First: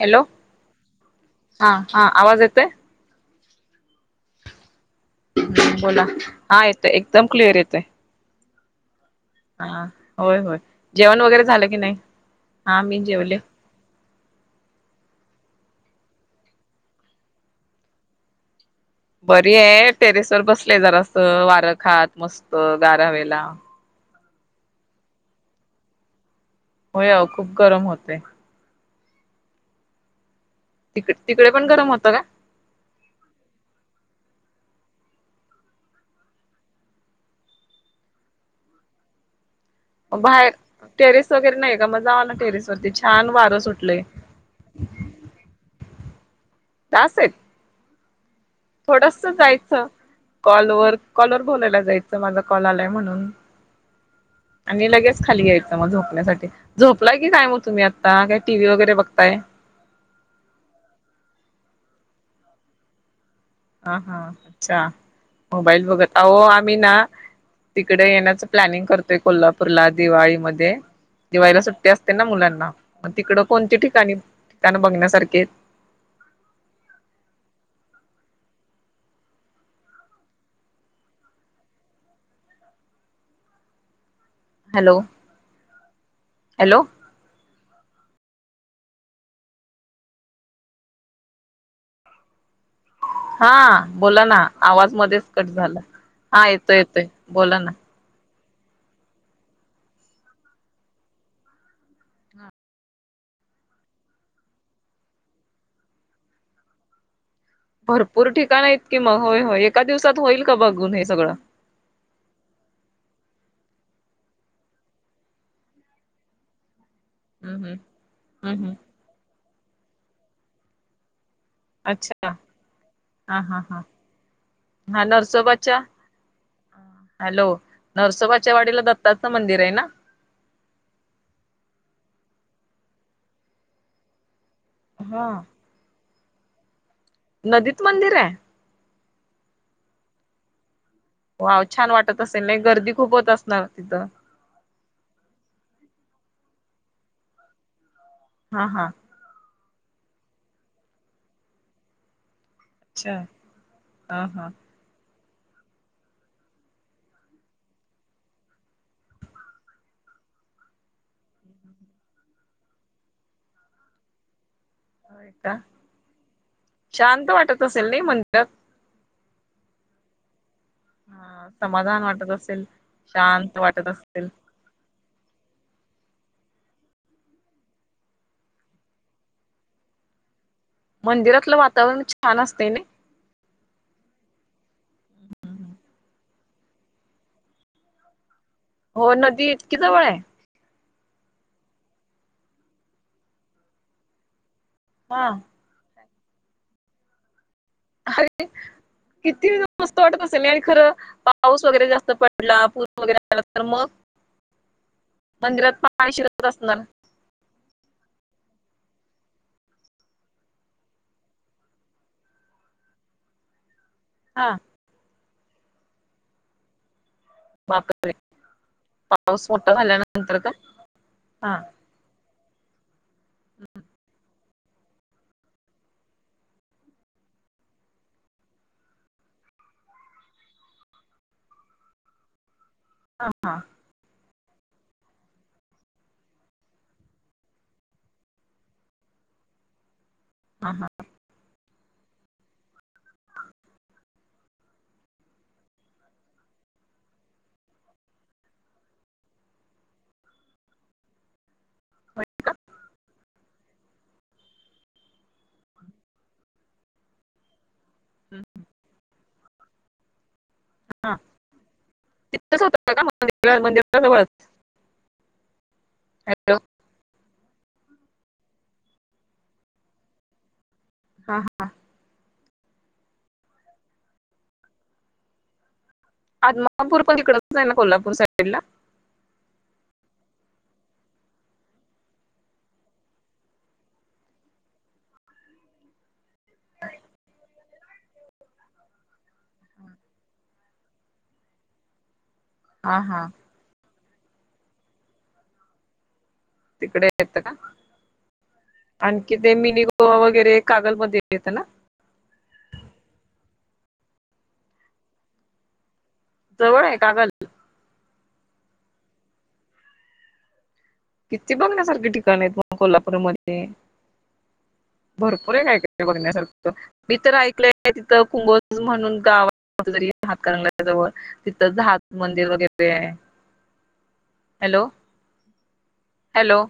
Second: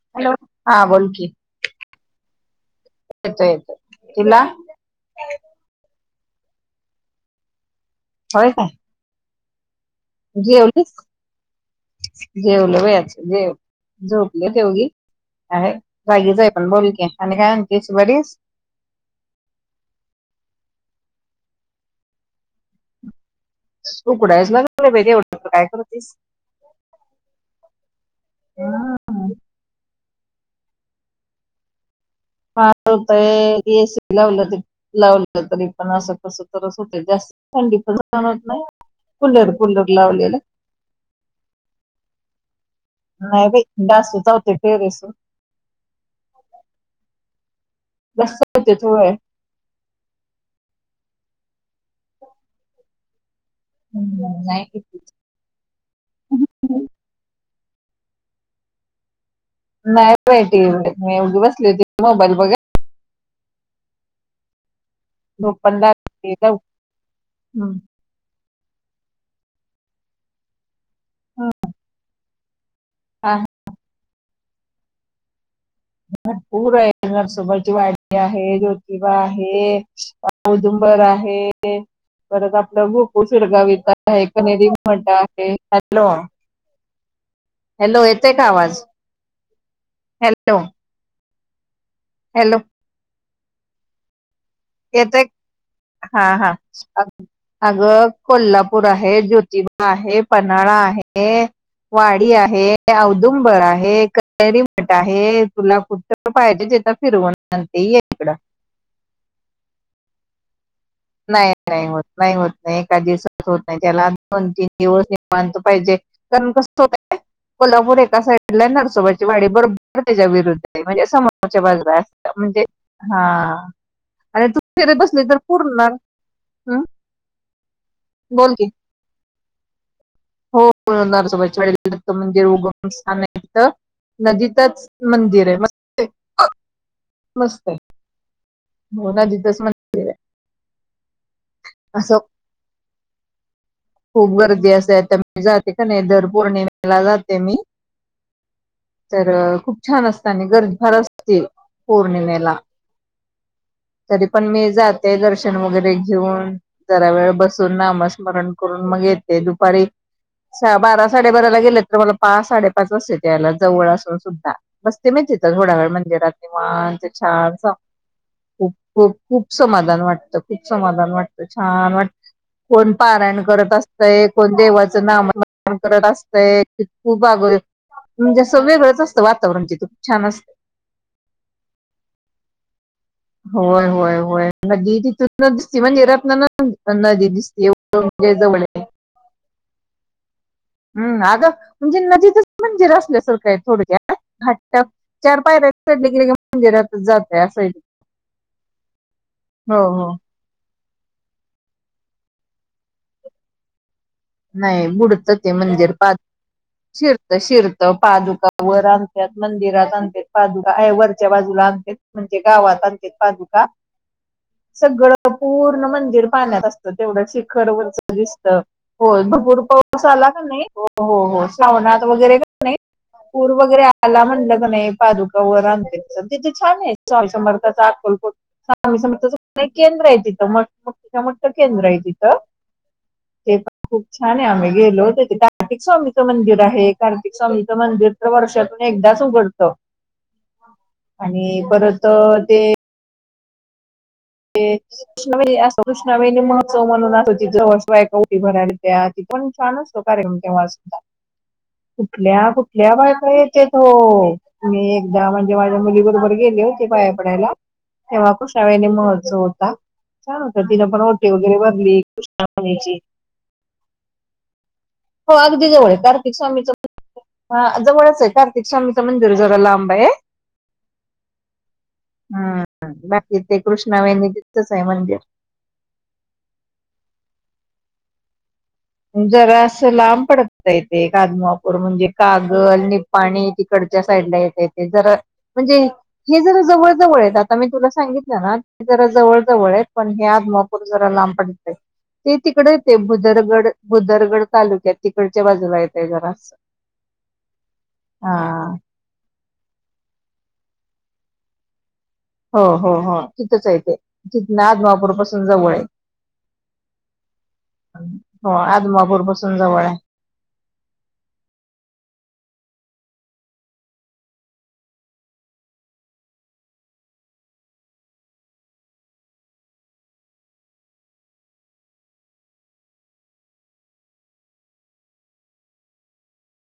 Hello हा बोल की हा हा आवाज येत तोय. येतो येतो तुला. बोला हा येतो एकदम क्लिअर येतोय. होय काय. हा होय होय जेवलीस जेवण वगैरे झालं की नाही जेवलो हा मी बाई जेवले जेव झोपलं तेवगी अरे जागी जाय पण बोल की आणि काय आहेस बरी बरी आहे टेरेस वर बसलेय जरास वारं खात मस्त गारावेला तू पुडायसग तेवढं काय कर तीस हो या खूप गरम होतेय तिक तिकडे पण गरम होत का होतय एसी लावलं त लावलं तरी पण असं कस तरच होत जास्त थंडी पण जाणत नाही फुले मग बाहेर टेरेस वगैरे नाही का मग जावा ना टेरेस वर नाही बाई डास चावतात टेरेस वर [inaudible] डास आहेत बस थोडस जायचं कॉलवर कॉल वर बोलायला जायचं माझा कॉल आलाय म्हणून नाही आणि लगेच खाली यायचं मग झोपण्यासाठी झोपला की काय तुम्ही आता काय टी व्ही वगैरे बघताय नाही बाई टी वी मी बसली होती मोबाईल बघत हा हा अच्छा झोप पण मोबाईल बघत लागली अहो लव- आम्ही ना हम्म. तिकडे येण्याच प्लॅनिंग करतो कोल्हापूरला दिवाळीमध्ये दिवाळीला सुट्टी असते ना मुलांना मग तिकडं आहे. कोणती ठिकाणी ठिकाण बघण्यासारखी आहेत भरपूर आहे नरसोंबाची वाडी आहे ज्योतिबा आहे औदुंबर आहे परत आपलं गोकुळ शिरगावत कनेरी हॅलो मठ आहे हॅलो हॅलो हॅलो येते का आवाज च हॅलो हा बोला ना आवाज येते मध्येच कट झाला हा येतोय येतोय बोला ना अगं कोल्हापूर आहे ज्योतिबा आहे पन्हाळा आहे वाडी आहे औदुंबर आहे कान कणेरी मठ आहे तुला कुठ पाहिजे तिथ फिरवण भरपूर ठिकाण हायत को मग होय होय एका दिवसात होईल का बघ नाही नाही होत नाही होत नाही एका दिवसात हो त्याला दोन तीन दिवस निवांत पाहिजे कारण कस [unintelligible] हम्म हम्म कोल्हापूर एका साइड हम्म ला हम्म नरसोबाची वाडी बर त्याच्या विरुद्ध म्हणजे अस [unintelligible] अच्छा म्हणजे हा आणि तु फिरत हा बसली तर नरसोबाच्या पूर्ण हं? हॅलो बोल नरसोबाच्या की वाडीला दत्ता - मंदिर आहे ना हो ब नरसोबाच्या वाडीत म्हणजे उगम स्थान आहे तिथं नदीत तिथंच हा मंदिर आहे म [inaudible] नदीत मंदिराय हो नदीतच मंदिराय वाव छान वाटत असेल नाही गर्दी खूप होत असणार तिथं खूप गर्दी असते आता मी जाते का नाही दर पौर्णिमेला जाते मी हा हा तर खूप छान असतना गर्दी फार असते पौर्णिमेला च तरी पण मी जात ते दर्शन वगैरे घेऊन जरा वेळ बसून नामस्मरण करून मग येते दुपारी बारा साडेबाराला गेले तर मला पा साडेपाच वाजतात यायला जवळ असून सुद्धा बसते मी होय का तिथं थोडा वेळ मंदिरात निवांत शांत छान वाटत अस असेल नाही मंदिरात - हो खूप समाधान वाटतं खूप समाधान वाटतं हा छान समाधान वाटत असेल कोण पारायण शांत करत वाटत असतय असेल कोण देवाचं नामस्मरण करत असत - खूप अगोदर म्हणजे असं वेगळंच असतं वातावरण तिथं छान असत - मंदिरातलं वातावरण छान असतय नई होय होय होय नदी तिथूनच दिसते म्हणजे रतन ना नदी दिसते [unintelligible] म्हणजे जवळ आहे हो नदी इतकी जवळाय हम् अगं म्हणजे नदीतच मंदिर आसले सारखं आहे थोडक्यात - हा चार पायऱ्या चढल जे मंदिरात जातय असं आहे ती अरे किती हो मस्त हो वाटत असेल ना आणि खरं पाऊस वगैरे जास्त पडला पूर वगैरे झाला तर मग नाही बुडत ते मंदिरात मंदिर पाणी पा शिरत असणार शिरत शिरत पादुका वर आणतात मंदिरात आणत्यात पादुका ऐ वरच्या बाजूला आणत म्हणजे गावात आणतात ते पादुका हा सगळ पूर्ण मंदिर पाहण्यात असत तेवढं शिखर वरच बापरे दिसत पाऊस भपूर मोठा पाऊस आला झाल्यानंतर कि का नाही मग हो हो हा श्रवणात वैगरे नाही पूर वगैरे आला म्हणलं का नाही पादुका वर आणतात तिथे छान आहे स्वामी समर्थाचा अकोलकोट स्वामी समर्थाच केंद्र आहे तिथं मोठ केंद्र आहे तिथं हा हा ते पण खूप छान आहे आम्ही गेलो होतो ते कार्तिक स्वामीचं मंदिर आहे कार्तिक स्वामीचं मंदिर तर वर्षातून एकदाच उघडत हा हा आणि परत ते ते कृष्ण अस कृष्णवेनी महोत्सव म्हणून असतो तिथ जवळ कुठल्या कुठल्या बायका येत्यात हो मी एकदा तेव्हा खुशावैणी‌ म्ह सो होता छान होत तिन पण हा ओटी वगैरे भरली तिथंच होत कृष्णावैणीची का मंदिरा मंदिरा जवळच हो अगदी जवळ कार्तिक हॅलो स्वामीच जवळच आहे कार्तिक स्वामींच मंदिर जरा लांब आहे हा हा हम बाकी ते कृष्णावेनी तिथंच आहे मंदिर आदमापूर पण इकडच आहे ना कोल्हापूर साईड ला जरासं लांब पडतय ते एक आदमापूर म्हणजे कागल निपाणी तिकडच्या साईडला येत ते ते तिकड येतय हा हा भुदरगड भुदरगड तालुक्यात तिकडच्या बाजूला येत आहे जरा असं तिकडे येत का हा आणखी ते मिनी गोवा वगैरे कागलमध्ये येतं ना हो हो हो तिथंच आहे ते तिथ ना आदमापूर पासून जवळ आहे जवळ आहे कागल हो आदमापूर पासून जवळ आहे किती बघण्यासारखे ठिकाण आहेत मग कोल्हापूरमध्ये भरपूर आहे काय काय बघण्यासारख मी तर ऐकलंय तिथं कुंभोज म्हणून गाव कुठतरी हातकणंगले जवळ तिथं जहाज मंदिर वगैरे आहे हॅलो हॅलो